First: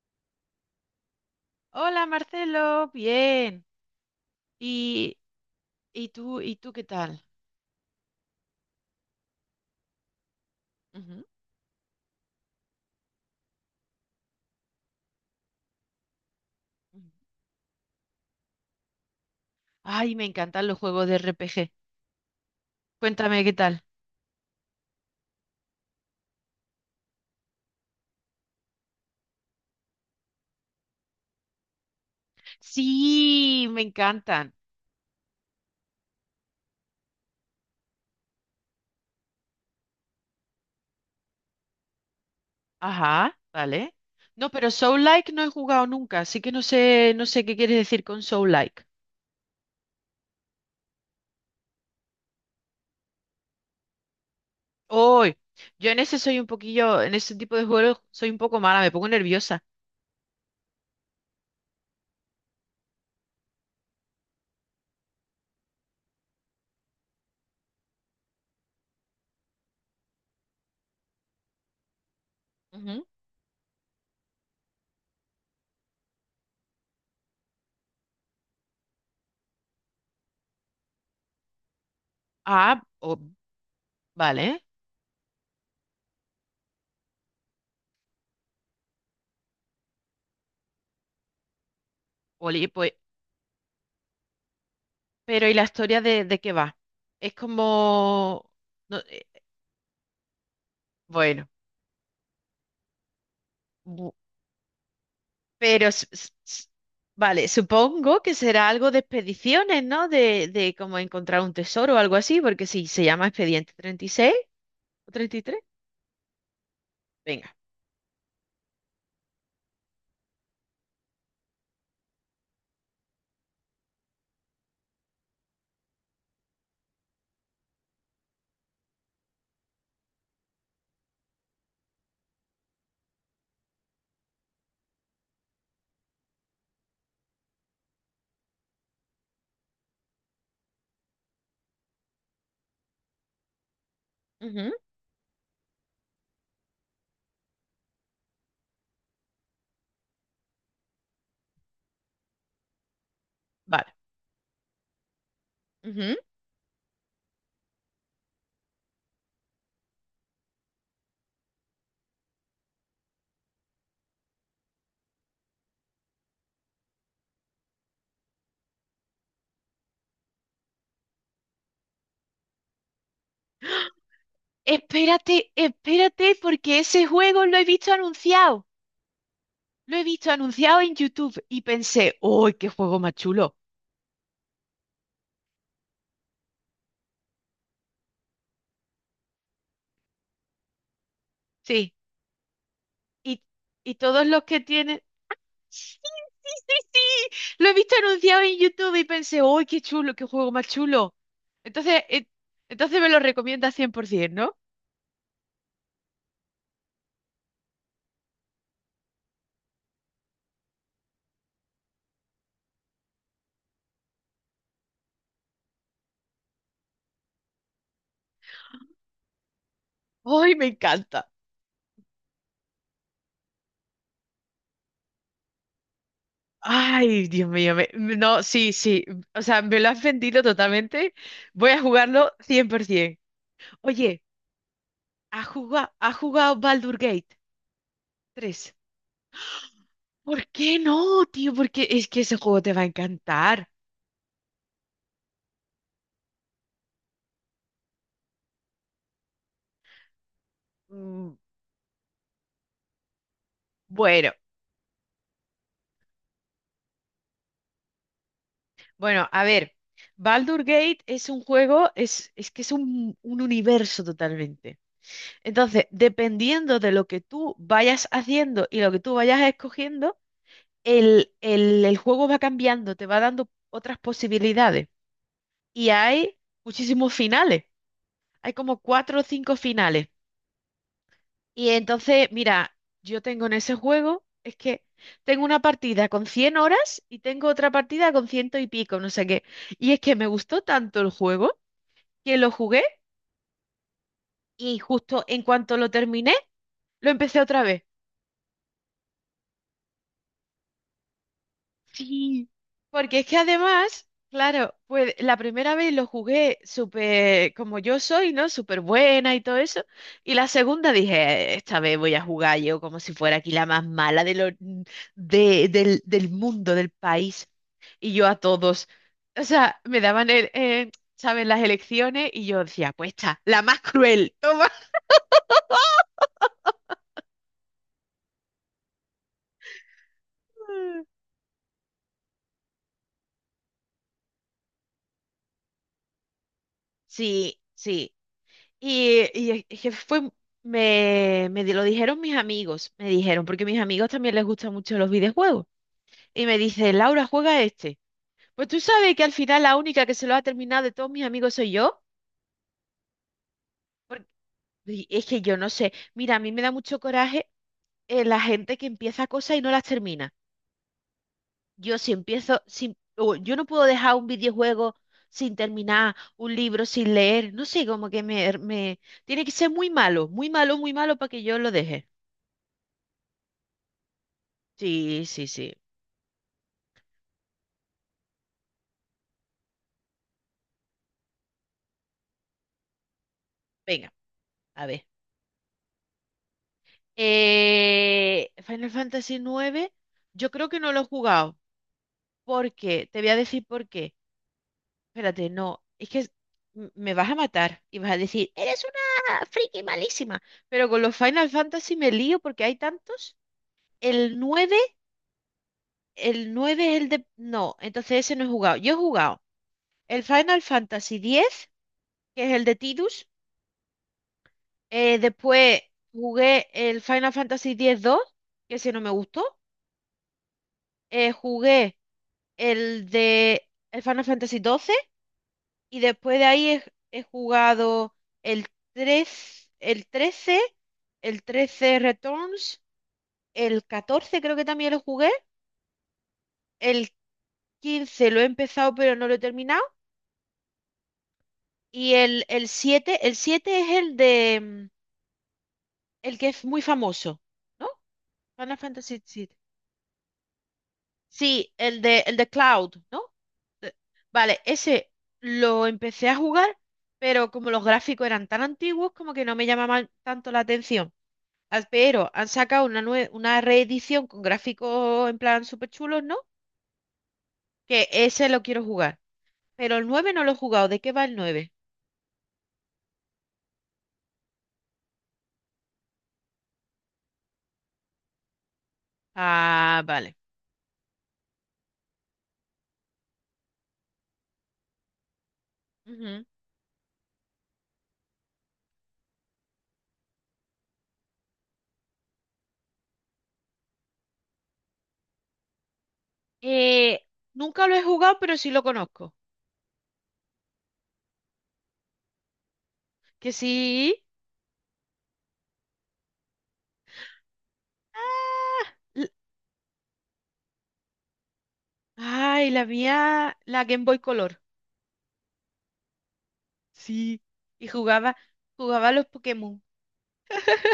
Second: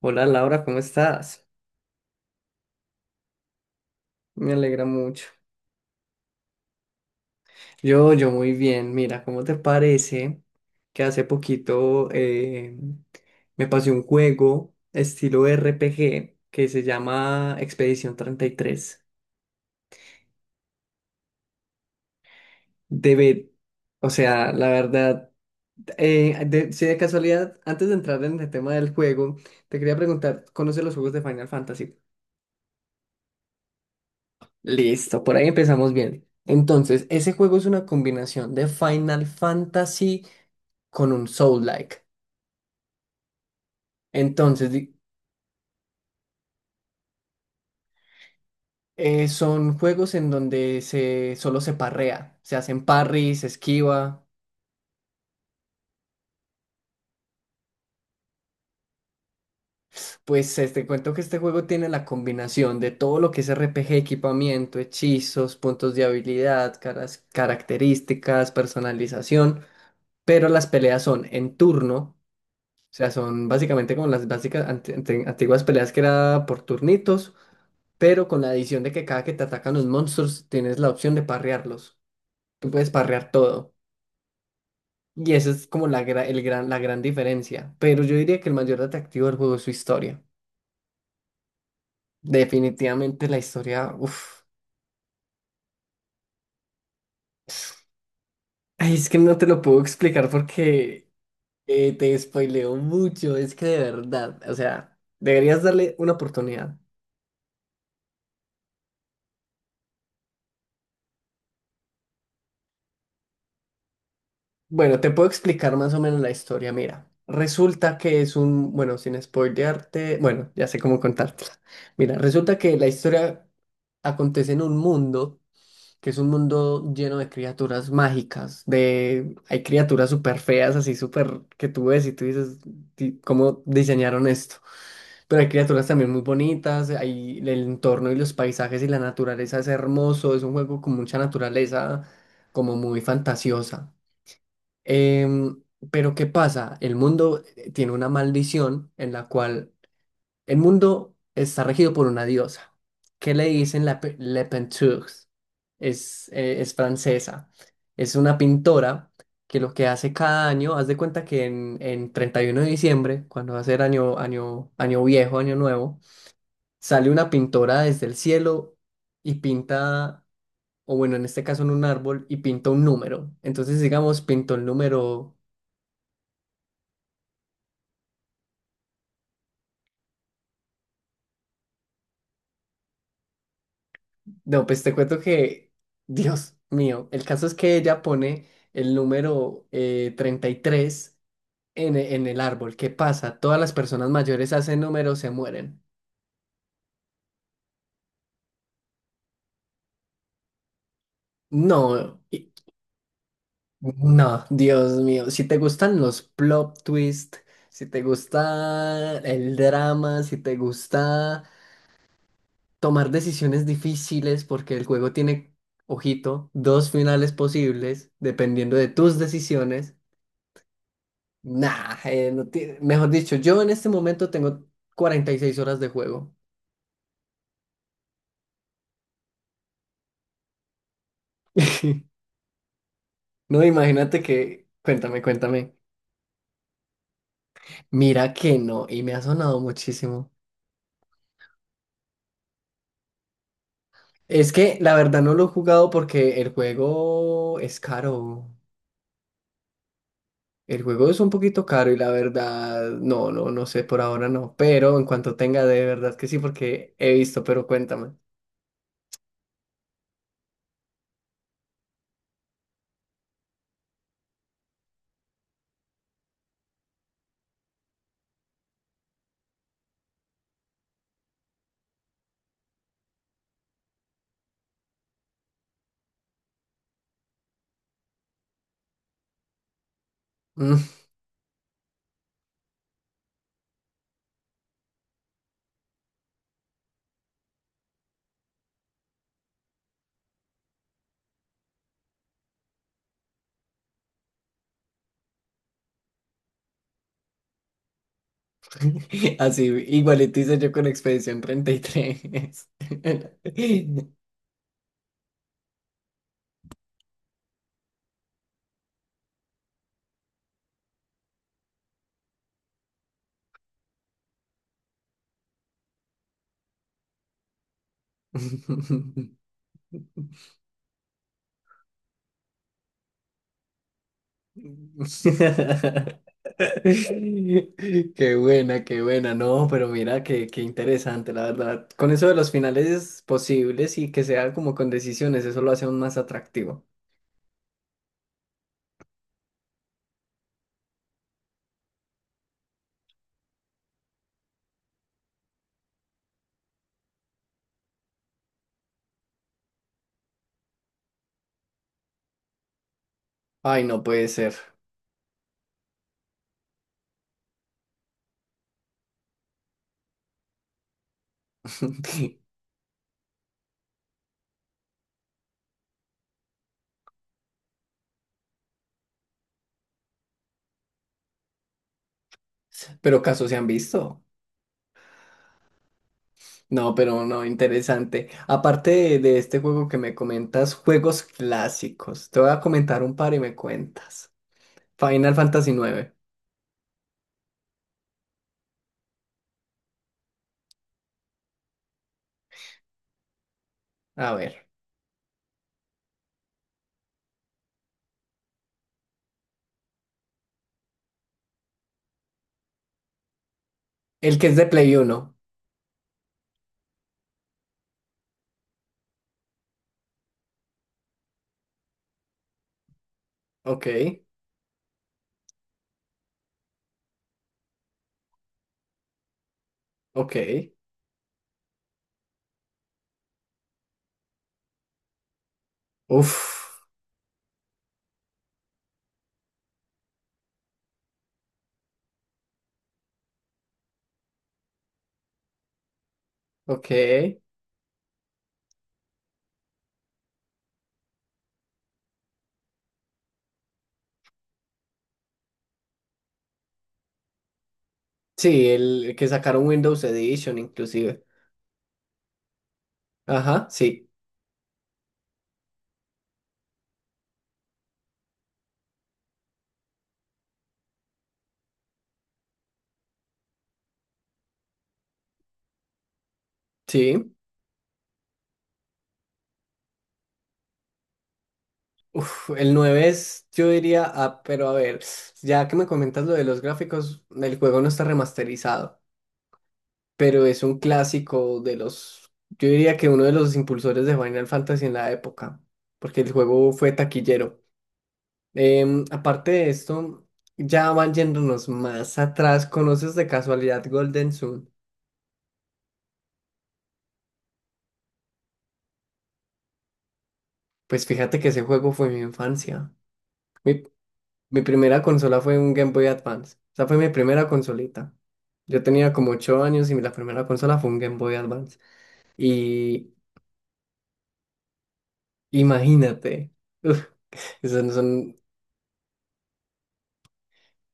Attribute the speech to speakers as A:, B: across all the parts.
A: Hola Laura, ¿cómo estás?
B: Hola Marcelo, bien.
A: Me alegra
B: ¿Y,
A: mucho.
B: y tú qué tal?
A: Yo muy bien. Mira, ¿cómo te parece que hace
B: Ujú.
A: poquito me pasé un juego estilo RPG que se llama Expedición 33?
B: Ay, me encantan los juegos de RPG. Cuéntame
A: Debe,
B: qué tal.
A: la verdad, si de casualidad, antes de entrar en el tema del juego, te quería preguntar, ¿conoces los juegos de Final Fantasy?
B: Sí, me encantan.
A: Listo, por ahí empezamos bien. Entonces, ese juego es una combinación de Final Fantasy con un Soul-like.
B: Ajá, vale. No,
A: Entonces,
B: pero
A: di-
B: Soul-like no he jugado nunca, así que no sé qué quieres decir con Soul-like.
A: son juegos en donde solo se parrea, se hacen parries, se esquiva.
B: Hoy, yo en ese soy un poquillo, en ese tipo de juegos soy un poco mala, me pongo nerviosa.
A: Pues te cuento que este juego tiene la combinación de todo lo que es RPG, equipamiento, hechizos, puntos de habilidad, características, personalización, pero las peleas son en turno. O
B: Ujú.
A: sea, son básicamente como las básicas antiguas peleas que era por turnitos, pero con la adición de que cada que te atacan los monstruos tienes la opción de parrearlos. Tú
B: Ah,
A: puedes parrear todo.
B: vale.
A: Y esa es como la gran diferencia. Pero yo diría que el mayor atractivo del juego es su historia.
B: Oli, pues,
A: Definitivamente la historia, uff.
B: pero ¿y la historia de qué va? Es como.
A: Ay,
B: No,
A: es que no te lo puedo explicar porque
B: bueno,
A: te spoileo mucho. Es que de
B: bu-
A: verdad, o sea, deberías
B: pero
A: darle una oportunidad.
B: vale, supongo que será algo de expediciones, ¿no? De como encontrar un tesoro o algo así, porque si se llama Expediente 36
A: Bueno, te
B: o
A: puedo
B: 33.
A: explicar más o menos la historia. Mira,
B: Venga.
A: resulta que es un, sin spoilearte, bueno, ya sé cómo contártela. Mira, resulta que la historia acontece en un mundo que es un mundo lleno de criaturas mágicas, de hay criaturas súper feas, así súper que tú ves y tú dices, "Di- ¿cómo diseñaron esto? Pero hay criaturas también muy bonitas, hay el entorno y los paisajes y la naturaleza es hermoso, es un juego con mucha naturaleza, como muy fantasiosa.
B: Ujú,
A: Em, pero ¿qué pasa? El mundo tiene una maldición en la cual el mundo está regido por una diosa, que le dicen
B: vale.
A: Le Penteux.
B: Ujú.
A: Es francesa. Es una pintora que lo que hace cada año, haz de cuenta que en 31 de diciembre, cuando va a ser año viejo, año nuevo, sale una pintora desde el cielo y pinta, o bueno, en este caso en un árbol, y pinta un número. Entonces, digamos, pintó el número.
B: Espérate, espérate, porque ese juego lo he visto anunciado. Lo he visto anunciado en YouTube y pensé, ¡uy, qué juego más chulo!
A: No, pues te cuento que, Dios mío, el caso es que ella pone el número 33
B: Sí,
A: en el árbol. ¿Qué pasa?
B: y,
A: Todas las
B: y
A: personas
B: todos los
A: mayores
B: que
A: hacen
B: tienen.
A: números, se mueren.
B: Sí, sí, sí, sí. Lo he visto anunciado en YouTube y pensé, ¡uy, qué chulo, qué juego más chulo! Entonces,
A: No,
B: eh,
A: y-
B: entonces me lo recomienda
A: no,
B: 100%,
A: Dios mío, si te gustan los plot twist, si te gusta el drama, si te gusta tomar decisiones difíciles, porque el juego tiene, ojito, dos finales posibles, dependiendo de tus decisiones.
B: ¿no? ¡Ay, me encanta!
A: Nah, no ti- mejor dicho, yo en este momento tengo 46 horas de juego.
B: Ay, Dios mío, no, sí, sí, o sea, me lo has vendido totalmente. Voy a jugarlo 100%.
A: No, imagínate
B: Oye,
A: que, cuéntame,
B: ¿ha
A: cuéntame.
B: jugado, ha jugado Baldur Gate
A: Mira que
B: tres?
A: no, y me ha sonado muchísimo.
B: ¿Por qué no, tío? Porque es que ese juego te va a encantar.
A: Es que la verdad no lo he jugado porque el juego es caro. El juego es un
B: Mm,
A: poquito caro y la verdad, no sé, por ahora
B: Bueno,
A: no. Pero en cuanto tenga, de verdad que sí, porque he visto, pero cuéntame.
B: bueno, a ver. Baldur Gate es un juego, es que es un universo totalmente. Entonces, dependiendo de lo que tú vayas haciendo y lo que tú vayas escogiendo, el juego va cambiando, te va dando otras posibilidades. Y hay muchísimos finales. Hay como cuatro o cinco finales.
A: Mm,
B: Y entonces, mira, yo tengo en ese juego, es que tengo una partida con 100 horas y tengo otra partida con ciento y pico, no sé qué. Y es que me gustó tanto el juego que lo jugué y justo en cuanto lo terminé, lo empecé otra vez.
A: así, igualito hice yo con Expedición treinta y
B: Sí,
A: tres
B: porque es que además, claro, pues la primera vez lo jugué súper como yo soy, ¿no? Súper buena y todo eso. Y la segunda dije, esta vez voy a jugar yo como si fuera aquí la más mala de lo, de- del, del mundo, del país. Y yo a todos. O sea, me daban, ¿sabes? Las elecciones y yo decía, pues esta, la más cruel, toma.
A: Qué buena, qué buena. No, pero mira, qué interesante, la verdad. Con eso de los finales posibles y que sea como con decisiones, eso lo hace aún más atractivo.
B: Sí, sí. Y es que fue, me lo dijeron mis amigos, me dijeron, porque mis amigos también les gustan mucho los videojuegos. Y me dice, Laura, juega este. Pues tú sabes que al final la única que se lo ha terminado de todos mis amigos soy yo.
A: Ay, no puede
B: Porque,
A: ser.
B: y es que yo no sé. Mira, a mí me da mucho coraje, la gente que empieza cosas y no las termina. Yo si empiezo, sin, o yo no puedo dejar un videojuego sin terminar, un libro sin leer. No sé, como que me tiene que ser muy malo, muy malo, muy malo para que yo lo deje.
A: Pero casos se han visto.
B: Sí, sí, sí.
A: No, pero no, interesante. Aparte de este juego que me comentas, juegos clásicos. Te voy a comentar un par y me
B: Venga,
A: cuentas.
B: a ver.
A: Final Fantasy nueve.
B: Final Fantasy nueve, yo creo que no lo he jugado. ¿Por qué? Te voy a decir por qué.
A: A ver.
B: Espérate, no. Es que me vas a matar y vas a decir, eres una friki malísima. Pero con los Final Fantasy me lío porque hay tantos.
A: El
B: El
A: que es de
B: 9,
A: Play Uno.
B: el 9 es el de. No, entonces ese no he jugado. Yo he jugado el Final Fantasy X, que es el de Tidus.
A: Ok.
B: Después jugué el Final Fantasy X-2, que ese no me gustó.
A: Ok.
B: Jugué el Final Fantasy XII y después de ahí he,
A: Uf.
B: he jugado el el XIII, el XIII Returns, el XIV creo que también lo jugué,
A: Ok.
B: el XV lo he empezado pero no lo he terminado, y el siete es el de el que es muy famoso, ¿no?
A: Sí,
B: Final
A: el
B: Fantasy
A: que
B: siete.
A: sacaron Windows Edition inclusive.
B: Sí, el de Cloud, ¿no?
A: Ajá,
B: Eh, Vale, ese lo empecé a jugar, pero como los gráficos eran tan antiguos, como que no me llamaban tanto la atención. Ah, pero han sacado una reedición con gráficos en plan súper chulos, ¿no?
A: sí.
B: Que ese lo quiero jugar. Pero el 9 no lo he jugado. ¿De qué va el nueve?
A: Uf, el nueve es, yo diría, ah, pero a ver, ya que me comentas lo de los gráficos, el juego no está remasterizado,
B: Ah, vale.
A: pero es un clásico de los, yo diría que uno de los impulsores de Final Fantasy en la época, porque el
B: Ujú.
A: juego fue taquillero. Aparte de esto, ya van yéndonos más atrás, ¿conoces de casualidad Golden Sun?
B: Eh, Nunca lo he jugado, pero sí lo conozco.
A: Pues fíjate que ese juego fue mi infancia.
B: Que
A: Mi,
B: sí.
A: mi primera consola fue un Game Boy Advance. Esa fue mi primera consolita. Yo tenía
B: l-
A: como 8 años y la primera consola fue un Game Boy Advance.
B: Ay, la
A: Y
B: mía, la Game Boy Color.
A: imagínate, uf,
B: Sí,
A: esos
B: y
A: no
B: jugaba,
A: son
B: jugaba a los Pokémon.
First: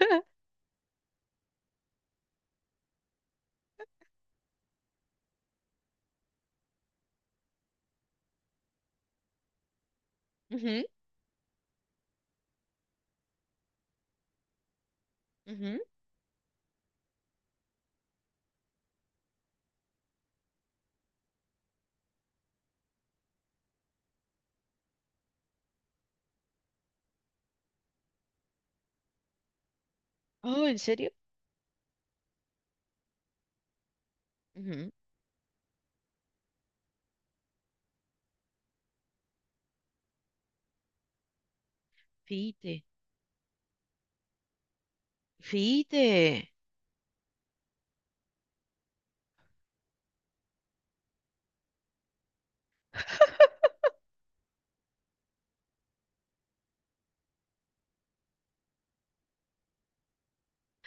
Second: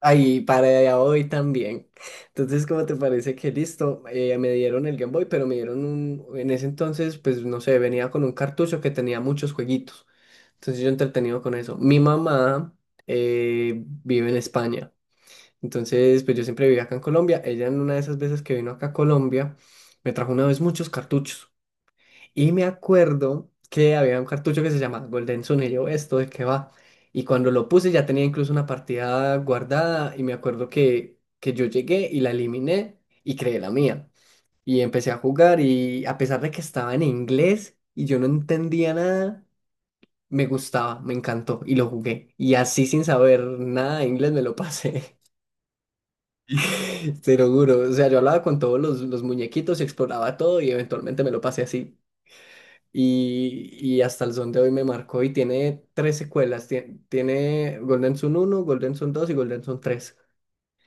A: ahí para hoy también. Entonces, ¿cómo te parece que listo? Me dieron el Game Boy, pero me dieron un, en ese entonces, pues no sé, venía con un cartucho que tenía muchos jueguitos. Entonces
B: Ujú,
A: yo entretenido con eso. Mi mamá eh, vive en España.
B: ujú.
A: Entonces, pues yo siempre viví acá en Colombia. Ella en una de esas veces que vino acá a Colombia, me trajo una vez muchos cartuchos. Y me acuerdo que había un cartucho que se llama Golden Sun. Y yo, ¿esto de qué va? Y cuando lo puse ya tenía incluso una partida guardada. Y me
B: Oh,
A: acuerdo
B: ¿en serio?
A: que yo llegué y la eliminé y creé la mía. Y
B: Ujú.
A: empecé a jugar y a pesar de que estaba en inglés y yo no entendía nada, me gustaba, me encantó y lo jugué. Y
B: Fíjate,
A: así sin saber nada de inglés me lo pasé.
B: fíjate,
A: Te lo juro, o sea, yo hablaba con todos los muñequitos y exploraba todo y eventualmente me lo pasé así. Y hasta el son de hoy me marcó y tiene tres secuelas, tiene Golden Sun uno, Golden Sun 2 y Golden Sun tres.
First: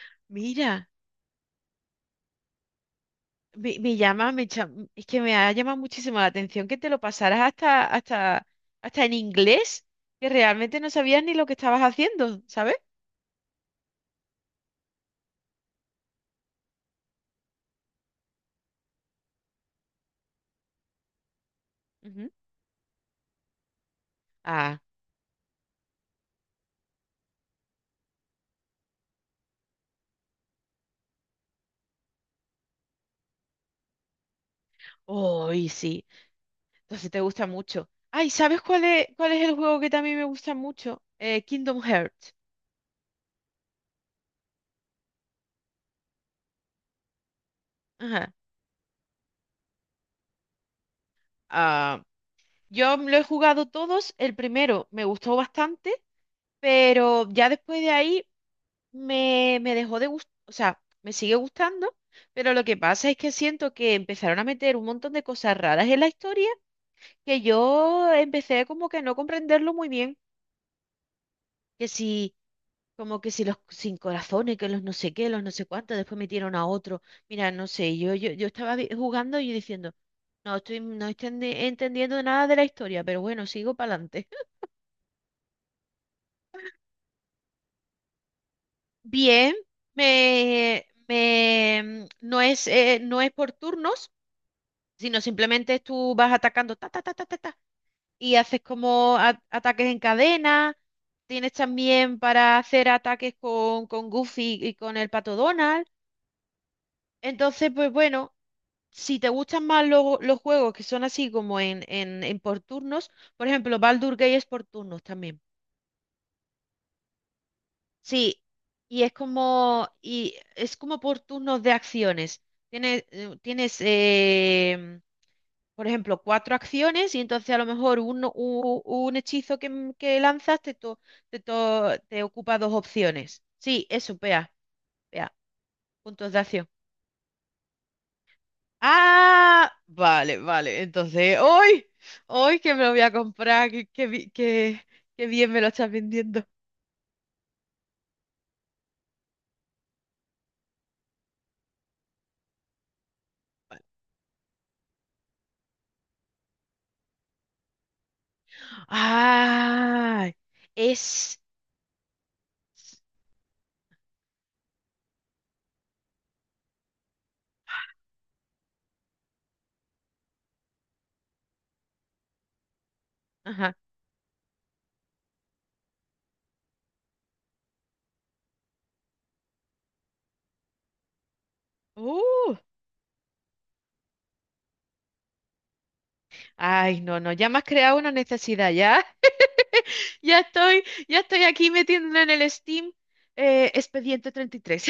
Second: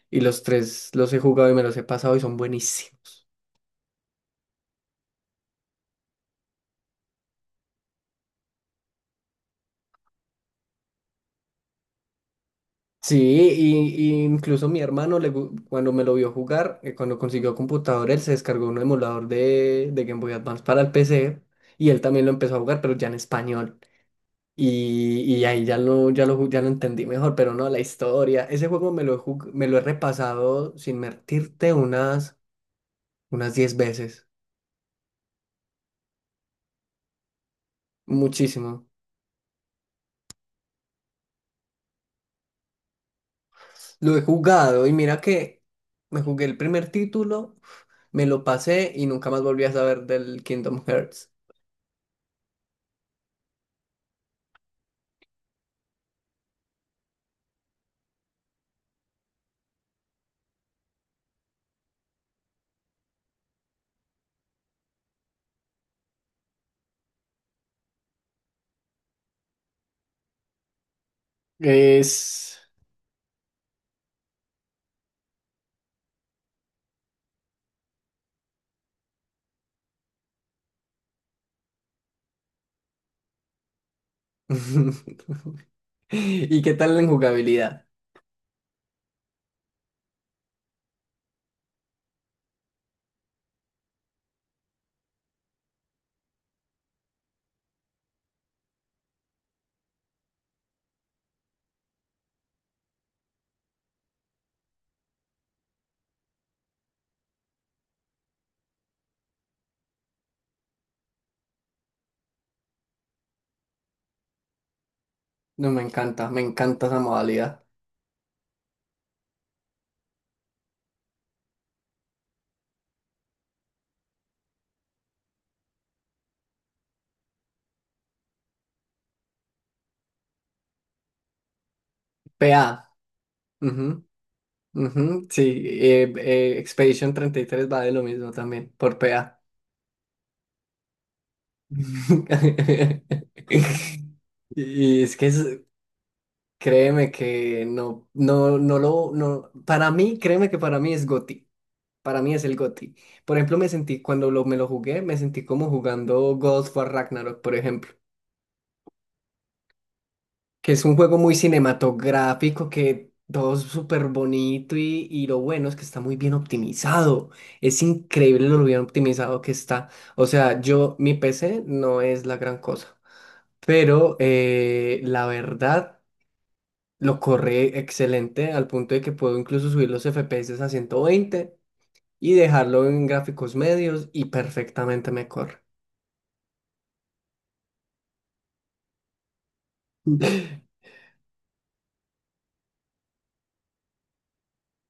A: Y los
B: mira,
A: tres los he jugado y me los he pasado y son buenísimos.
B: me llama, me cha- es que me ha llamado muchísimo la atención que te lo pasaras hasta en inglés, que realmente no sabías ni lo que estabas haciendo, ¿sabes?
A: Sí, y incluso mi hermano cuando me lo vio jugar, cuando consiguió computador, él se descargó un emulador de Game Boy Advance para el PC y él también lo
B: Ujú.
A: empezó a jugar, pero ya en español.
B: Ah,
A: Y ahí ya lo entendí mejor, pero no, la historia. Ese juego me lo he repasado sin mentirte unas, unas 10 veces.
B: hoy sí, entonces te gusta mucho. Ay, ¿sabes cuál
A: Muchísimo.
B: es, cuál es el juego que también me gusta mucho? Kingdom Hearts.
A: Lo he jugado y mira que me jugué el primer título, me
B: Ajá.
A: lo pasé y nunca más volví a saber del Kingdom Hearts.
B: Ah. Yo lo he jugado todos, el primero me gustó bastante, pero ya después de ahí me dejó de gustar, o sea, me sigue gustando, pero lo que pasa es que siento que empezaron a meter un montón de cosas raras en la historia que yo empecé como que a no comprenderlo muy bien, que si,
A: Es...
B: como que si los sin corazones, que los no sé qué, los no sé cuántos, después metieron a otro, mira, no sé, yo estaba jugando y diciendo, no estoy entendiendo nada de la historia, pero bueno, sigo para adelante.
A: ¿Y qué tal en jugabilidad?
B: Bien, no es por turnos, sino simplemente tú vas atacando ta, ta, ta, ta, ta, ta, y haces como ataques en cadena. Tienes también para hacer ataques con Goofy y con el Pato Donald. Entonces, pues bueno, si te gustan más los juegos que son así como en, en por turnos, por ejemplo, Baldur Gate es por turnos también.
A: No, me encanta esa modalidad.
B: Sí, y es como, es como por turnos de acciones. Tienes, por ejemplo, cuatro acciones y entonces a lo mejor un, hechizo que lanzas te ocupa
A: PA.
B: dos opciones. Sí, eso, pea,
A: Ujú,
B: pea,
A: sí,
B: puntos de acción.
A: Expedition 33 va de lo mismo también, por PA.
B: Ah, vale, vale. Entonces, hoy, hoy que me lo voy a comprar, que, que, bi- que-
A: Y es que
B: que bien
A: es-
B: me lo estás vendiendo.
A: créeme que no, no, no lo, no, para mí, créeme que para mí es GOTY. Para mí es el GOTY. Por ejemplo, me sentí, me lo jugué, me sentí como jugando God of War Ragnarok, por ejemplo.
B: Ah,
A: Que es un juego muy
B: es.
A: cinematográfico, que todo es súper bonito y lo bueno es que está muy bien optimizado. Es increíble lo bien optimizado que está. O sea, yo, mi PC no es la gran cosa, pero la verdad lo corre excelente al punto de que puedo incluso subir los FPS a 120 y
B: Uh,
A: dejarlo en gráficos medios y perfectamente me corre.
B: Ay, no, no, ya me has creado una necesidad, ya, ya estoy, ya estoy aquí metiéndolo en el Steam, Expediente 33.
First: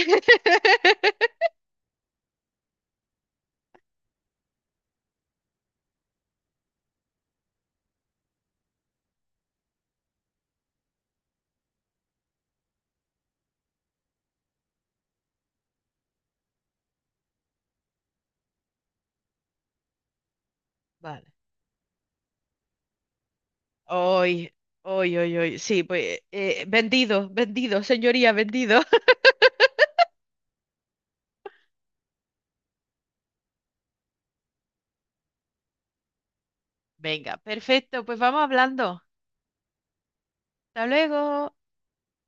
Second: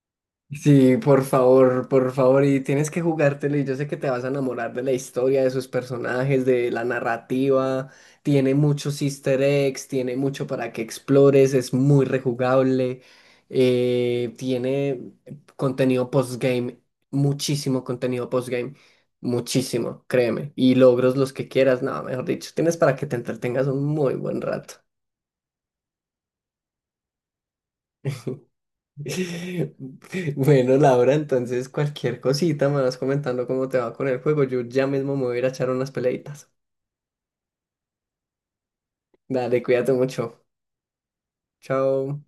A: Sí, por favor, y tienes que jugártelo y yo sé que te vas a enamorar de la historia, de sus personajes, de la narrativa, tiene muchos easter eggs, tiene mucho para que explores, es muy rejugable, tiene contenido postgame, contenido postgame, muchísimo, créeme, y logros
B: Vale.
A: los que quieras, nada, mejor dicho, tienes para que te entretengas un muy buen
B: Hoy,
A: rato.
B: hoy, hoy, hoy, sí, pues vendido, vendido, señoría, vendido.
A: Bueno, Laura, entonces cualquier cosita me vas comentando cómo te va con el juego. Yo ya mismo me voy a ir a echar unas peleitas.
B: Venga, perfecto, pues vamos hablando.
A: Dale, cuídate mucho.
B: Hasta luego.
A: Chao.